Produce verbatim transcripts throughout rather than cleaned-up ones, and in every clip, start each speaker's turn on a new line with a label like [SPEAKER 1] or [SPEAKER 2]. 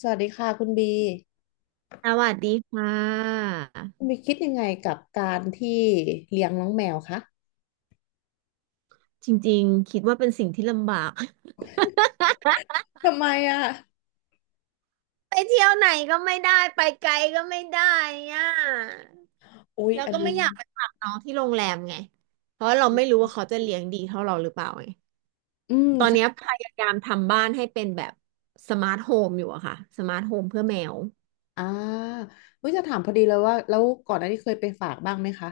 [SPEAKER 1] สวัสดีค่ะคุณบี
[SPEAKER 2] สวัสดีค่ะ
[SPEAKER 1] คุณบีคิดยังไงกับการที่เลี้ยงน้องแมวคะ
[SPEAKER 2] จริงๆคิดว่าเป็นสิ่งที่ลำบาก
[SPEAKER 1] ทำไมอ่ะ
[SPEAKER 2] ไปเที่ยวไหนก็ไม่ได้ไปไกลก็ไม่ได้อ่ะ
[SPEAKER 1] อุ๊ย
[SPEAKER 2] แล้ว
[SPEAKER 1] อัน
[SPEAKER 2] ก็
[SPEAKER 1] นี้
[SPEAKER 2] ไม่อยากไปฝากน้องที่โรงแรมไงเพราะเราไม่รู้ว่าเขาจะเลี้ยงดีเท่าเราหรือเปล่าไง
[SPEAKER 1] อืม
[SPEAKER 2] ตอนเนี้ย
[SPEAKER 1] ใช่
[SPEAKER 2] พยายามทำบ้านให้เป็นแบบสมาร์ทโฮมอยู่อะค่ะสมาร์ทโฮมเพื่อแมว
[SPEAKER 1] อ่าวิจะถามพอดีเลยว่าแล้วก่อนหน้านี้เคยไปฝากบ้างไหมคะ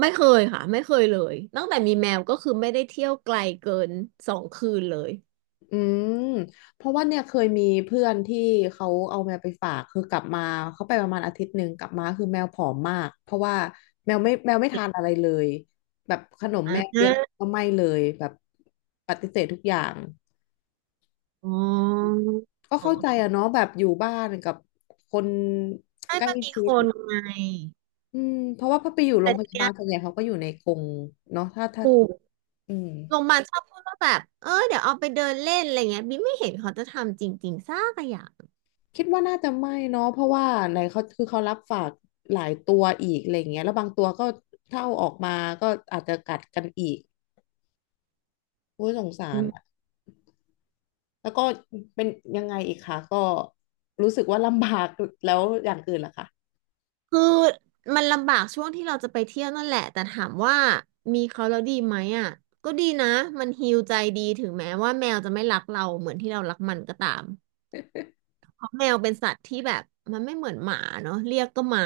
[SPEAKER 2] ไม่เคยค่ะไม่เคยเลยตั้งแต่มีแมวก็คือไม่ได้เที่ยวไกลเกินสองคืนเลย
[SPEAKER 1] อืมเพราะว่าเนี่ยเคยมีเพื่อนที่เขาเอาแมวไปฝากคือกลับมาเขาไปประมาณอาทิตย์หนึ่งกลับมาคือแมวผอมมากเพราะว่าแมวไม่แมวไม่ทานอะ ไรเลยแบบขนม
[SPEAKER 2] อ่
[SPEAKER 1] แมวเลียน
[SPEAKER 2] า
[SPEAKER 1] ก็ไม่เลยแบบปฏิเสธทุกอย่าง
[SPEAKER 2] อ๋อ
[SPEAKER 1] ก็เข้าใจอะเนาะแบบอยู่บ้านกับคน
[SPEAKER 2] ให้
[SPEAKER 1] ใกล้
[SPEAKER 2] มันมี
[SPEAKER 1] ชิ
[SPEAKER 2] ค
[SPEAKER 1] ด
[SPEAKER 2] นไง
[SPEAKER 1] อืมเพราะว่าพอไปอยู่โร
[SPEAKER 2] แต่
[SPEAKER 1] งพ
[SPEAKER 2] ที
[SPEAKER 1] ยา
[SPEAKER 2] เนี้
[SPEAKER 1] บา
[SPEAKER 2] ย
[SPEAKER 1] ลส่วนใหญ่เขาก็อยู่ในกรงเนาะถ้าถ้า
[SPEAKER 2] ถูก
[SPEAKER 1] อืม
[SPEAKER 2] โรงพยาบาลชอบพูดว่าแบบเออเดี๋ยวเอาไปเดินเล่นอะไรเงี้ยบิ๊มไม่เห็นเขาจะทำจริงๆสักอย่าง
[SPEAKER 1] คิดว่าน่าจะไม่เนาะเพราะว่าไหนเขาคือเขารับฝากหลายตัวอีกอะไรอย่างเงี้ยแล้วบางตัวก็ถ้าเอาออกมาก็อาจจะกัดกันอีกโอ้ยสงสา
[SPEAKER 2] อื
[SPEAKER 1] รอะ
[SPEAKER 2] ม
[SPEAKER 1] แล้วก็เป็นยังไงอีกคะก็รู้สึกว่าลำบากแล้วอย่างอื่นล่ะคะ
[SPEAKER 2] คือมันลำบากช่วงที่เราจะไปเที่ยวนั่นแหละแต่ถามว่ามีเขาแล้วดีไหมอ่ะก็ดีนะมันฮีลใจดีถึงแม้ว่าแมวจะไม่รักเราเหมือนที่เรารักมันก็ตามเพราะแมวเป็นสัตว์ที่แบบมันไม่เหมือนหมาเนาะเรียกก็มา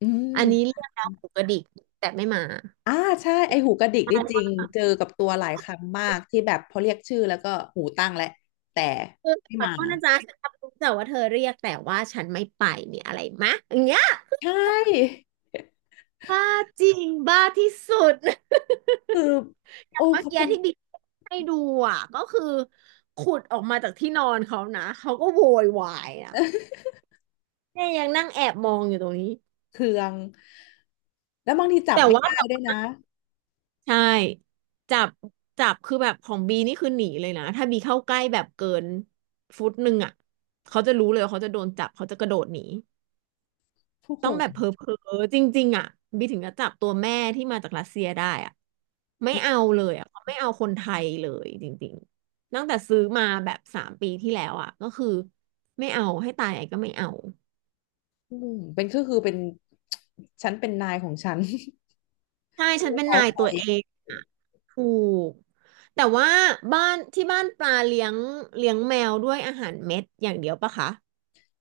[SPEAKER 1] อื
[SPEAKER 2] อันนี้เรี
[SPEAKER 1] ม
[SPEAKER 2] ยกแล้วหูกระดิกแต่ไม่มา
[SPEAKER 1] อ่าใช่ไอหูกระดิก
[SPEAKER 2] ได
[SPEAKER 1] ได้จริงเจอ
[SPEAKER 2] ้
[SPEAKER 1] กับตัวหลายครั้งมากที่แบบพอเรียกชื่อแล้วก็หูตั้งแล้วแต่
[SPEAKER 2] คือ
[SPEAKER 1] ไม่
[SPEAKER 2] ขอ
[SPEAKER 1] มา
[SPEAKER 2] โทษนะจ๊ะฉันรับรู้แต่ว่าเธอเรียกแต่ว่าฉันไม่ไปเนียอะไรมะอย่างเงี้ย
[SPEAKER 1] ใช่
[SPEAKER 2] บ้าจริงบ้าที่สุด
[SPEAKER 1] คือ
[SPEAKER 2] อ
[SPEAKER 1] โอ้
[SPEAKER 2] ย่างเมื่อ
[SPEAKER 1] เขา
[SPEAKER 2] กี้
[SPEAKER 1] เป็น
[SPEAKER 2] ที่บิ๊กให้ดูอ่ะก็คือขุดออกมาจากที่นอนเขานะเขาก็โวยวายอ่ะ เนี่ยยังนั่งแอบมองอยู่ตรงนี้
[SPEAKER 1] เครืองแล้วบางทีจับ
[SPEAKER 2] แต่
[SPEAKER 1] ไม่
[SPEAKER 2] ว่า
[SPEAKER 1] ได้
[SPEAKER 2] จับ
[SPEAKER 1] ด้วยนะ
[SPEAKER 2] ใช่จับจับคือแบบของบีนี่คือหนีเลยนะถ้าบีเข้าใกล้แบบเกินฟุตหนึ่งอ่ะเขาจะรู้เลยว่าเขาจะโดนจับเขาจะกระโดดหนี
[SPEAKER 1] โอ้โห
[SPEAKER 2] ต้องแบบเพ้อเพ้อจริงๆอ่ะบีถึงจะจับตัวแม่ที่มาจากรัสเซียได้อ่ะไม่เอาเลยอ่ะเขาไม่เอาคนไทยเลยจริงๆตั้งแต่ซื้อมาแบบสามปีที่แล้วอ่ะก็คือไม่เอาให้ตายไอก็ไม่เอา
[SPEAKER 1] อืมเป็นก็คือเป็น ฉันเป็นนายของฉัน
[SPEAKER 2] ใช่ฉั น
[SPEAKER 1] ไม่
[SPEAKER 2] เป็น
[SPEAKER 1] ง้อ
[SPEAKER 2] นาย
[SPEAKER 1] ใคร
[SPEAKER 2] ตัวเองอ่ะถูกแต่ว่าบ้านที่บ้านปลาเลี้ยงเลี้ยงแมวด้วยอาหารเม็ดอย่างเดียวปะคะ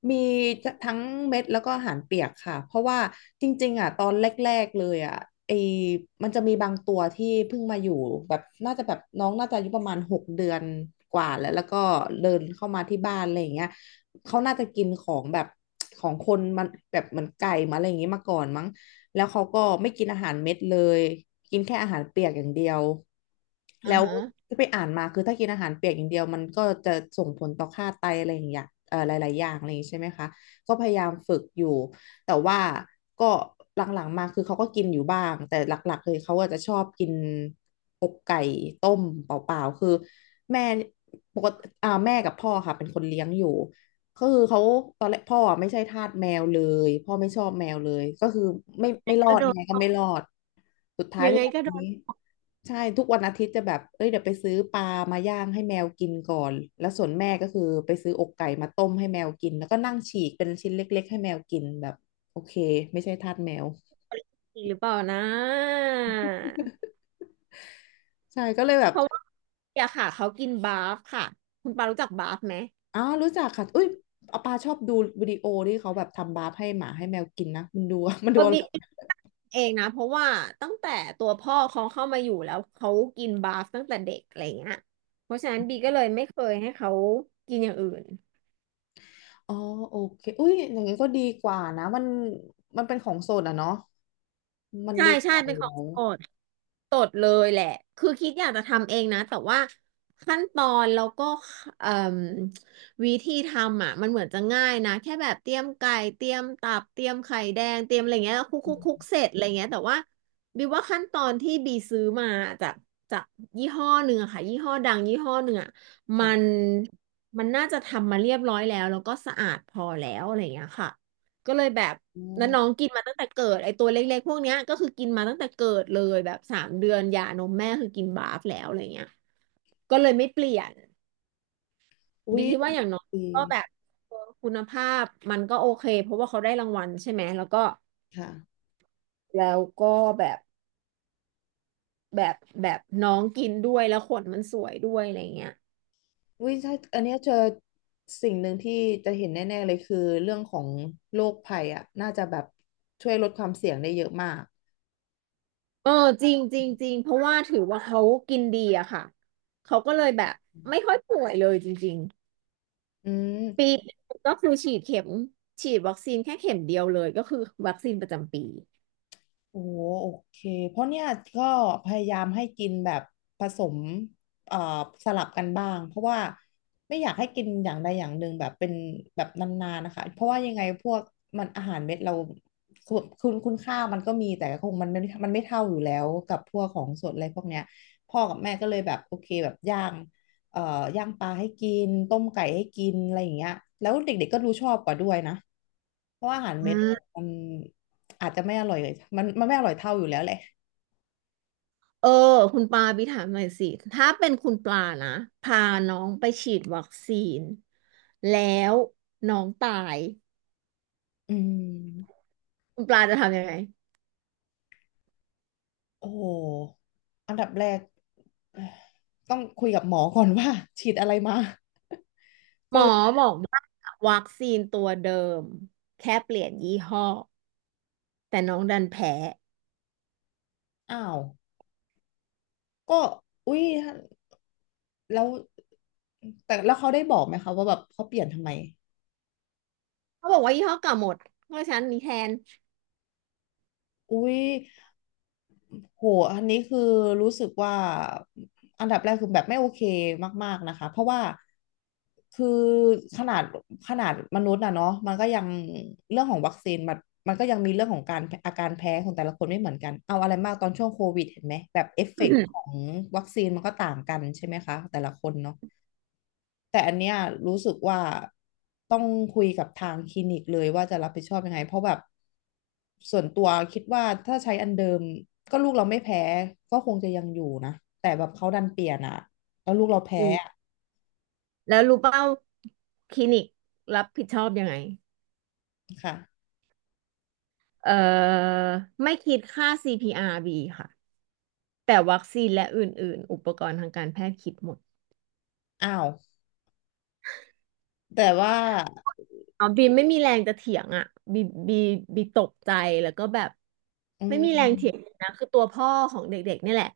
[SPEAKER 1] มีทั้งเม็ดแล้วก็อาหารเปียกค่ะเพราะว่าจริงๆอ่ะตอนแรกๆเลยอ่ะไอมันจะมีบางตัวที่เพิ่งมาอยู่แบบน่าจะแบบน้องน่าจะอายุประมาณหกเดือนกว่าแล้วแล้วก็เดินเข้ามาที่บ้านอะไรอย่างเงี้ยเขาน่าจะกินของแบบของคนมันแบบเหมือนไก่มาอะไรอย่างเงี้ยมาก่อนมั้ง แล้วเขาก็ไม่กินอาหารเม็ดเลย กินแค่อาหารเปียกอย่างเดียว
[SPEAKER 2] อ่า
[SPEAKER 1] แล้ว
[SPEAKER 2] ฮะ
[SPEAKER 1] ที่ไปอ่านมาคือถ้ากินอาหารเปียกอย่างเดียวมันก็จะส่งผลต่อค่าไตอะไรอย่างอย่างเอ่อหลายๆอย่างอะไรอย่างงี้ใช่ไหมคะก็พยายามฝึกอยู่ แต่ว่าก็หลังๆมาคือเขาก็กินอยู่บ้าง แต่หลักๆเลยเขาอาจจะชอบกินอกไก่ต้มเปล่าๆคือแม่ปกติอ่าแม่กับพ่อค่ะเป็นคนเลี้ยงอยู่ ก็คือเขาตอนแรกพ่ออะไม่ใช่ทาสแมวเลยพ่อไม่ชอบแมวเลยก็คือไม่ไม่รอ
[SPEAKER 2] ก็
[SPEAKER 1] ด
[SPEAKER 2] โด
[SPEAKER 1] ยัง
[SPEAKER 2] น
[SPEAKER 1] ไง
[SPEAKER 2] ต
[SPEAKER 1] ก็ไม่
[SPEAKER 2] ก
[SPEAKER 1] รอดสุดท้าย
[SPEAKER 2] ยัง
[SPEAKER 1] ทุ
[SPEAKER 2] ไง
[SPEAKER 1] กวัน
[SPEAKER 2] ก็โด
[SPEAKER 1] นี้
[SPEAKER 2] น
[SPEAKER 1] ใช่ทุกวันอาทิตย์จะแบบเอ้ยเดี๋ยวไปซื้อปลามาย่างให้แมวกินก่อนแล้วส่วนแม่ก็คือไปซื้ออกไก่มาต้มให้แมวกินแล้วก็นั่งฉีกเป็นชิ้นเล็กๆให้แมวกินแบบโอเคไม่ใช่ทาสแมว
[SPEAKER 2] ตีหรือเปล่านะ
[SPEAKER 1] ใช่ก็เลยแบบ
[SPEAKER 2] เพราะ อยากค่ะเขากินบาฟค่ะคุณปารู้จักบาฟไหม
[SPEAKER 1] อ้าวรู้จักค่ะอุ้ยอาปาชอบดูวิดีโอที่เขาแบบทำบาร์ฟให้หมาให้แมวกินนะมันดูมันดู
[SPEAKER 2] ก็เดี๋เองนะเพราะว่าตั้งแต่ตัวพ่อเขาเข้ามาอยู่แล้วเขากินบาฟตั้งแต่เด็กอะไรเงี้ยเพราะฉะนั้นบีก็เลยไม่เคยให้เขากินอย่างอื่น
[SPEAKER 1] อ๋อโอเคอุ้ยอย่างงี้ก็ดีกว่านะมันมันเป็นของสดอะเนาะมัน
[SPEAKER 2] ใช่
[SPEAKER 1] ดีก
[SPEAKER 2] ใช่
[SPEAKER 1] ว่าอ
[SPEAKER 2] เป็น
[SPEAKER 1] ยู่
[SPEAKER 2] ขอ
[SPEAKER 1] แล้
[SPEAKER 2] ง
[SPEAKER 1] ว
[SPEAKER 2] โปรด ตดเลยแหละคือคิดอยากจะทำเองนะแต่ว่าขั้นตอนแล้วก็เอ่มวิธีทำอ่ะมันเหมือนจะง่ายนะแค่แบบเตรียมไก่เตรียมตับเตรียมไข่แดงเตรียมอะไรเงี้ยแล้วคลุกค
[SPEAKER 1] อื
[SPEAKER 2] ลุกคลุก
[SPEAKER 1] ม
[SPEAKER 2] เสร็จอะไรเงี้ยแต่ว่าบีว่าขั้นตอนที่บีซื้อมาจากจากยี่ห้อหนึ่งอะค่ะยี่ห้อดังยี่ห้อหนึ่งอะมั
[SPEAKER 1] ค่ะ
[SPEAKER 2] นมันน่าจะทำมาเรียบร้อยแล้วแล้วก็สะอาดพอแล้วอะไรเงี้ยค่ะก็เลยแบบ
[SPEAKER 1] อ๋
[SPEAKER 2] แล้วน้อง
[SPEAKER 1] อ
[SPEAKER 2] กินมาตั้งแต่เกิดไอตัวเล็กๆพวกเนี้ยก็คือกินมาตั้งแต่เกิดเลยแบบสามเดือนยานมแม่คือกินบาฟแล้วอะไรเงี้ยก็เลยไม่เปลี่ยน
[SPEAKER 1] อุ้
[SPEAKER 2] บี
[SPEAKER 1] ย
[SPEAKER 2] คิดว่าอย่างน้อย
[SPEAKER 1] ดี
[SPEAKER 2] ก็แบบเออคุณภาพมันก็โอเคเพราะว่าเขาได้รางวัลใช่ไหมแล้วก็
[SPEAKER 1] ค่ะ
[SPEAKER 2] แล้วก็แบบแบบแบบน้องกินด้วยแล้วขนมันสวยด้วยอะไรเงี้ย
[SPEAKER 1] อุ้ยถ้าอันเนี้ยเจอสิ่งหนึ่งที่จะเห็นแน่ๆเลยคือเรื่องของโรคภัยอะน่าจะแบบช่วยลดความเสี่ยงได้เยอะมาก
[SPEAKER 2] เออจริงจริงจริงเพราะว่าถือว่าเขากินดีอะค่ะเขาก็เลยแบบไม่ค่อยป่วยเลยจริง
[SPEAKER 1] อื
[SPEAKER 2] ปี
[SPEAKER 1] ม
[SPEAKER 2] หนึ่งก็คือฉีดเข็มฉีดวัคซีนแค่เข็มเดียวเลยก็คือวัคซีนประจำปี
[SPEAKER 1] โอ้โอเคเพราะเนี่ยก็พยายามให้กินแบบผสมเอ่อสลับกันบ้างเพราะว่าไม่อยากให้กินอย่างใดอย่างหนึ่งแบบเป็นแบบนานๆนะคะเพราะว่ายังไงพวกมันอาหารเม็ดเราคุณคุณคุณค่ามันก็มีแต่คงมันไม่มันไม่เท่าอยู่แล้วกับพวกของสดอะไรพวกเนี้ยพ่อกับแม่ก็เลยแบบโอเคแบบย่างเอ่อย่างปลาให้กินต้มไก่ให้กินอะไรอย่างเงี้ยแล้วเด็กๆก็รูชอบกว่าด้วยนะเพราะว่าอาหารเม็
[SPEAKER 2] อื
[SPEAKER 1] ด
[SPEAKER 2] ม
[SPEAKER 1] มัน อาจจะไม่อร่อยเลยมันมันไม่อร่อยเท่าอยู่แล้วแหละ
[SPEAKER 2] เออคุณปาบีถามหน่อยสิถ้าเป็นคุณปลานะพาน้องไปฉีดวัคซีนแล้วน้องตาย
[SPEAKER 1] อืม
[SPEAKER 2] คุณปลาจะทำยังไง
[SPEAKER 1] โอ้โหอันดับแรกเอ่อต้องคุยกับหมอก่อนว่า ฉีดอะไรมา
[SPEAKER 2] หม
[SPEAKER 1] คือ
[SPEAKER 2] อบอกว่าวัคซีนตัวเดิมแค่เปลี่ยนยี่ห้อแต่น้องดันแพ้
[SPEAKER 1] อ้าวก็อุ้ยแล้วแต่แล้วเขาได้บอกไหมคะว่าแบบเขาเปลี่ยนทำไม
[SPEAKER 2] เขาบอกว่ายี่ห้อเก่าหมดเพราะฉะนั้นมีแทน
[SPEAKER 1] อุ๊ยโหอันนี้คือรู้สึกว่าอันดับแรกคือแบบไม่โอเคมากๆนะคะ เพราะว่าคือขนาดขนาดมนุษย์น่ะเนาะมันก็ยังเรื่องของวัคซีนมันมันก็ยังมีเรื่องของการอาการแพ้ของแต่ละคนไม่เหมือนกันเอาอะไรมากตอนช่วงโควิดเห็นไหมแบบเอฟเฟกต์ของ วัคซีนมันก็ต่างกันใช่ไหมคะแต่ละคนเนาะ แต่อันเนี้ยรู้สึกว่าต้องคุยกับทางคลินิกเลยว่าจะรับผิดชอบยังไงเพราะแบบส่วนตัวคิดว่าถ้าใช้อันเดิมก็ลูกเราไม่แพ้ก็คงจะยังอยู่นะแต่แบบเขาดันเปลี่ยนอ่ะแล้วลูกเราแพ้
[SPEAKER 2] อืมแล้วรู้เปล่าคลินิกรับผิดชอบยังไง
[SPEAKER 1] อะค่ะ
[SPEAKER 2] เอ่อไม่คิดค่า ซี พี อาร์ บี ค่ะแต่วัคซีนและอื่นๆอุปกรณ์ทางการแพทย์คิดหมด
[SPEAKER 1] อ้าวแต่ว่า
[SPEAKER 2] อ๋อบีมไม่มีแรงจะเถียงอ่ะบีบีบีตกใจแล้วก็แบบ
[SPEAKER 1] อื
[SPEAKER 2] ไม่มีแรงเถียงเล
[SPEAKER 1] ม
[SPEAKER 2] ยนะคือตัวพ่อของเด็กๆเนี่ยแหละ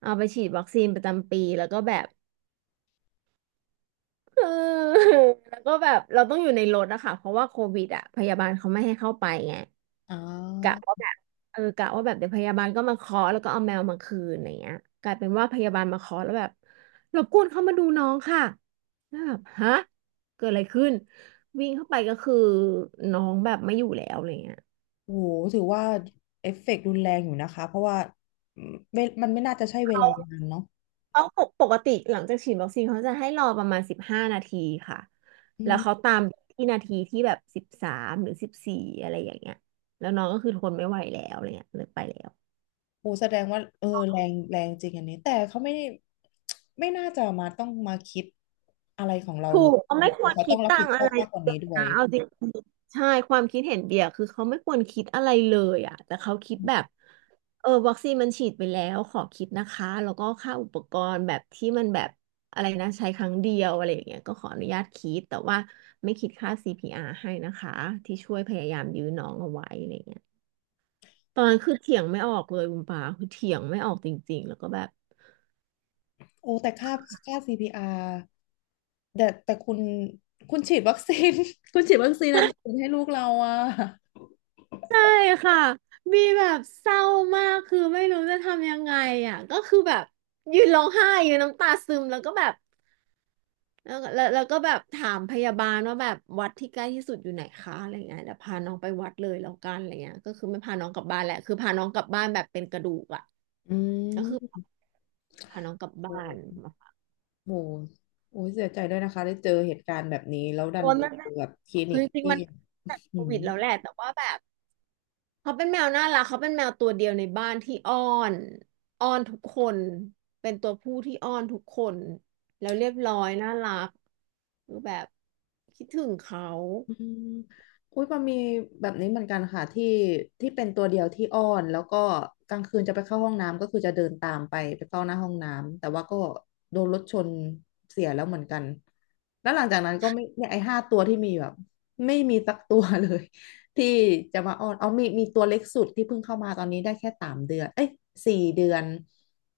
[SPEAKER 2] เอาไปฉีดวัคซีนประจำปีแล้วก็แบบเออแล้วก็แบบเราต้องอยู่ในรถอะค่ะเพราะว่าโควิดอะพยาบาลเขาไม่ให้เข้าไปไง
[SPEAKER 1] อ๋อ
[SPEAKER 2] กะว่าแบบเออกะว่าแบบเดี๋ยวพยาบาลก็มาเคาะแล้วก็เอาแมวมาคืนอะไรเงี้ยกลายเป็นว่าพยาบาลมาเคาะแล้วแบบรบกวนเข้ามาดูน้องค่ะแล้วแบบฮะเกิดอะไรขึ้นวิ่งเข้าไปก็คือน้องแบบไม่อยู่แล้วอะไรเงี้ย
[SPEAKER 1] โหถือว่าเอฟเฟกต์รุนแรงอยู่นะคะเพราะว่าอืมเวมันไม่น่าจะใช่เว
[SPEAKER 2] เขา
[SPEAKER 1] ลานานเนาะ
[SPEAKER 2] เขาปกติหลังจากฉีดวัคซีนเขาจะให้รอประมาณสิบห้านาทีค่ะ
[SPEAKER 1] อื
[SPEAKER 2] แล้วเขา
[SPEAKER 1] ม
[SPEAKER 2] ตามที่นาทีที่แบบสิบสามหรือสิบสี่อะไรอย่างเงี้ยแล้วน้องก็คือทนไม่ไหวแล้วอะไรเงี้ยเลยไปแล้ว
[SPEAKER 1] โอ้แสดงว่าเออแรงแรงจริงอันนี้แต่เขาไม่ได้ไม่น่าจะมาต้องมาคิดอะไรของเรา
[SPEAKER 2] ถู
[SPEAKER 1] เลย
[SPEAKER 2] กเขา
[SPEAKER 1] หรื
[SPEAKER 2] ไม่
[SPEAKER 1] อ
[SPEAKER 2] ควร
[SPEAKER 1] เขา
[SPEAKER 2] คิ
[SPEAKER 1] ต้อ
[SPEAKER 2] ด
[SPEAKER 1] งรับ
[SPEAKER 2] ตั
[SPEAKER 1] ผิ
[SPEAKER 2] ง
[SPEAKER 1] ดช
[SPEAKER 2] อะ
[SPEAKER 1] อ
[SPEAKER 2] ไร
[SPEAKER 1] บมากกว่า
[SPEAKER 2] เล
[SPEAKER 1] นี้
[SPEAKER 2] ย
[SPEAKER 1] ด้วย
[SPEAKER 2] นะเอาจริงๆใช่ความคิดเห็นเบียร์คือเขาไม่ควรคิดอะไรเลยอ่ะแต่เขาคิด
[SPEAKER 1] อื
[SPEAKER 2] แบบ
[SPEAKER 1] ม
[SPEAKER 2] เออวัคซีนมันฉีดไปแล้วขอคิดนะคะแล้วก็ค่าอุปกรณ์แบบที่มันแบบอะไรนะใช้ครั้งเดียวอะไรอย่างเงี้ยก็ขออนุญาตคิดแต่ว่าไม่คิดค่าซีพีอาร์ให้นะคะที่ช่วยพยายามยื้อน้องเอาไว้อะไรเงี้ยตอนนั้นคือเถียงไม่ออกเลยคุณปาคือเถียงไม่ออกจริงๆแล้วก็แบบ
[SPEAKER 1] โอ้แต่ค่าค่า ซี พี อาร์ แต่แต่คุณคุณฉีดวัคซีน คุณฉีดวัคซีนอันอื่นให้ลูกเราอ่ะ
[SPEAKER 2] ใช่ค่ะมีแบบเศร้ามากคือไม่รู้จะทำยังไงอ่ะก็คือแบบยืนร้องไห้ยืนน้ำตาซึมแล้วก็แบบแล้วแล้วแล้วก็แบบถามพยาบาลว่าแบบวัดที่ใกล้ที่สุดอยู่ไหนคะอะไรเงี้ยเดี๋ยวพาน้องไปวัดเลยแล้วกันอะไรเงี้ยก็คือไม่พาน้องกลับบ้านแหละคือพาน้องกลับบ้านแบบเป็นกระดูกอ่ะ
[SPEAKER 1] อื
[SPEAKER 2] ก็คือ
[SPEAKER 1] ม
[SPEAKER 2] พาน้องกลับ
[SPEAKER 1] โอ้
[SPEAKER 2] บ้าน
[SPEAKER 1] โหโอ้ยเสียใจด้วยนะคะได้เจอเหตุการณ์แบบนี้แล้วดั
[SPEAKER 2] โอ้
[SPEAKER 1] น
[SPEAKER 2] ย
[SPEAKER 1] ไป
[SPEAKER 2] มัน
[SPEAKER 1] เจ
[SPEAKER 2] เป็
[SPEAKER 1] อ
[SPEAKER 2] น
[SPEAKER 1] แบบคลินิ
[SPEAKER 2] คือ
[SPEAKER 1] ก
[SPEAKER 2] จริง
[SPEAKER 1] ที่
[SPEAKER 2] ๆมันตั้งแต่โค
[SPEAKER 1] อืม
[SPEAKER 2] วิดแล้วแหละแต่ว่าแบบ เขาเป็นแมวน่ารักเขาเป็นแมวตัวเดียวในบ้านที่อ้อนอ้อนทุกคนเป็นตัวผู้ที่อ้อนทุกคนแล้วเรียบร้อยน่ารักคือแบบคิดถึงเขา
[SPEAKER 1] อืมอุ้ยมันมีแบบนี้เหมือนกันค่ะที่ที่เป็นตัวเดียวที่อ้อนแล้วก็กลางคืนจะไปเข้าห้องน้ำก็คือจะเดินตามไปไปเข้าหน้าห้องน้ำแต่ว่าก็โดนรถชนเสียแล้วเหมือนกันแล้วหลังจากนั้นก็ไม่เนี่ยไอ้ห้าตัวที่มีแบบไม่มีสักตัวเลย ที่จะมาอ้อนเอามีมีตัวเล็กสุดที่เพิ่งเข้ามาตอนนี้ได้แค่สามเดือนเอ้ยสี่เดือน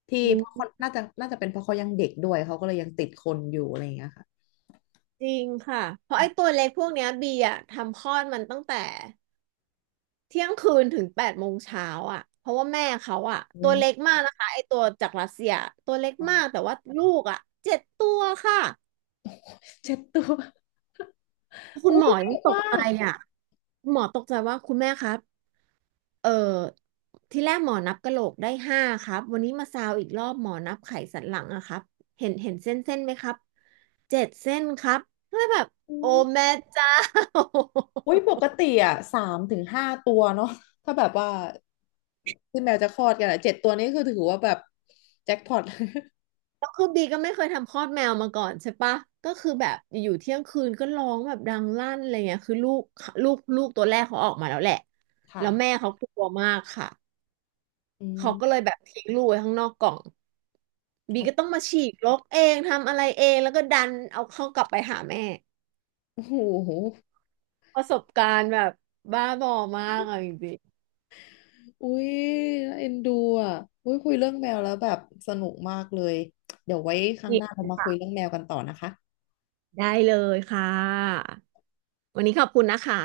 [SPEAKER 1] ที่
[SPEAKER 2] อื
[SPEAKER 1] เพราะเขา
[SPEAKER 2] ม
[SPEAKER 1] น่าจะน่าจะเป็นเพราะเขายังเด็กด้วยเขาก็เลยยังติดคนอยู่อะไรอย่างเงี้ยค่ะ
[SPEAKER 2] จริงค่ะเพราะไอ้ตัวเล็กพวกเนี้ยบีอะทำคลอดมันตั้งแต่เที่ยงคืนถึงแปดโมงเช้าอะเพราะว่าแม่เขาอะ
[SPEAKER 1] อื
[SPEAKER 2] ตัวเล็ก
[SPEAKER 1] ม
[SPEAKER 2] มากนะคะไอ้ตัวจากรัสเซียตัวเล็กมากแต่ว่าลูกอะเจ็ดตัวค่ะ
[SPEAKER 1] เจ็ดตัว
[SPEAKER 2] คุณ
[SPEAKER 1] อุ้
[SPEAKER 2] หม
[SPEAKER 1] ย
[SPEAKER 2] อ
[SPEAKER 1] เย
[SPEAKER 2] ยัง
[SPEAKER 1] อะ
[SPEAKER 2] ตก
[SPEAKER 1] มา
[SPEAKER 2] ใจ
[SPEAKER 1] ก
[SPEAKER 2] อะคุณหมอตกใจว่าคุณแม่ครับ เออที่แรกหมอนับกะโหลกได้ห้าครับวันนี้มาซาวอีกรอบหมอนับไขสันหลังอะครับเห็นเห็นเส้นเส้นไหมครับเจ็ดเส้นครับแล้วแบบ
[SPEAKER 1] อื
[SPEAKER 2] โอ้
[SPEAKER 1] ม
[SPEAKER 2] แม่เจ้า
[SPEAKER 1] อุ้ยปกติอ่ะสามถึงห้าตัวเนาะถ้าแบบว่าที่แมวจะคลอดกันอ่ะเจ็ดตัวนี้คือถือว่าแบบแจ็คพอต
[SPEAKER 2] แล้ว คือบีก็ไม่เคยทำคลอดแมวมาก่อนใช่ปะก็คือแบบอยู่เที่ยงคืนก็ร้องแบบดังลั่นอะไรเงี้ยคือลูกลูกลูกตัวแรกเขาออกมาแล้วแหละ
[SPEAKER 1] ค่ะ
[SPEAKER 2] แล้วแม่เขากลัวมากค่ะ
[SPEAKER 1] อื
[SPEAKER 2] เขาก็เลย
[SPEAKER 1] ม
[SPEAKER 2] แบบทิ้งลูกไว้ข้างนอกกล่องบีก็ต้องมาฉีกรกเองทำอะไรเองแล้วก็ดันเอาเข้ากลับไปหาแม่
[SPEAKER 1] โอ้โห
[SPEAKER 2] ประสบการณ์แบบบ้าบอมากอ่ะจริ
[SPEAKER 1] อุ้ยน่าเอ็นดูอ่ะอุ้ยคุยเรื่องแมวแล้วแบบสนุกมากเลยเดี๋ยวไว้ครั้งหน้า
[SPEAKER 2] ง
[SPEAKER 1] เรามาคุยเรื่องแมวกันต่อนะคะ
[SPEAKER 2] ได้เลยค่ะ วันนี้ขอบคุณนะคะ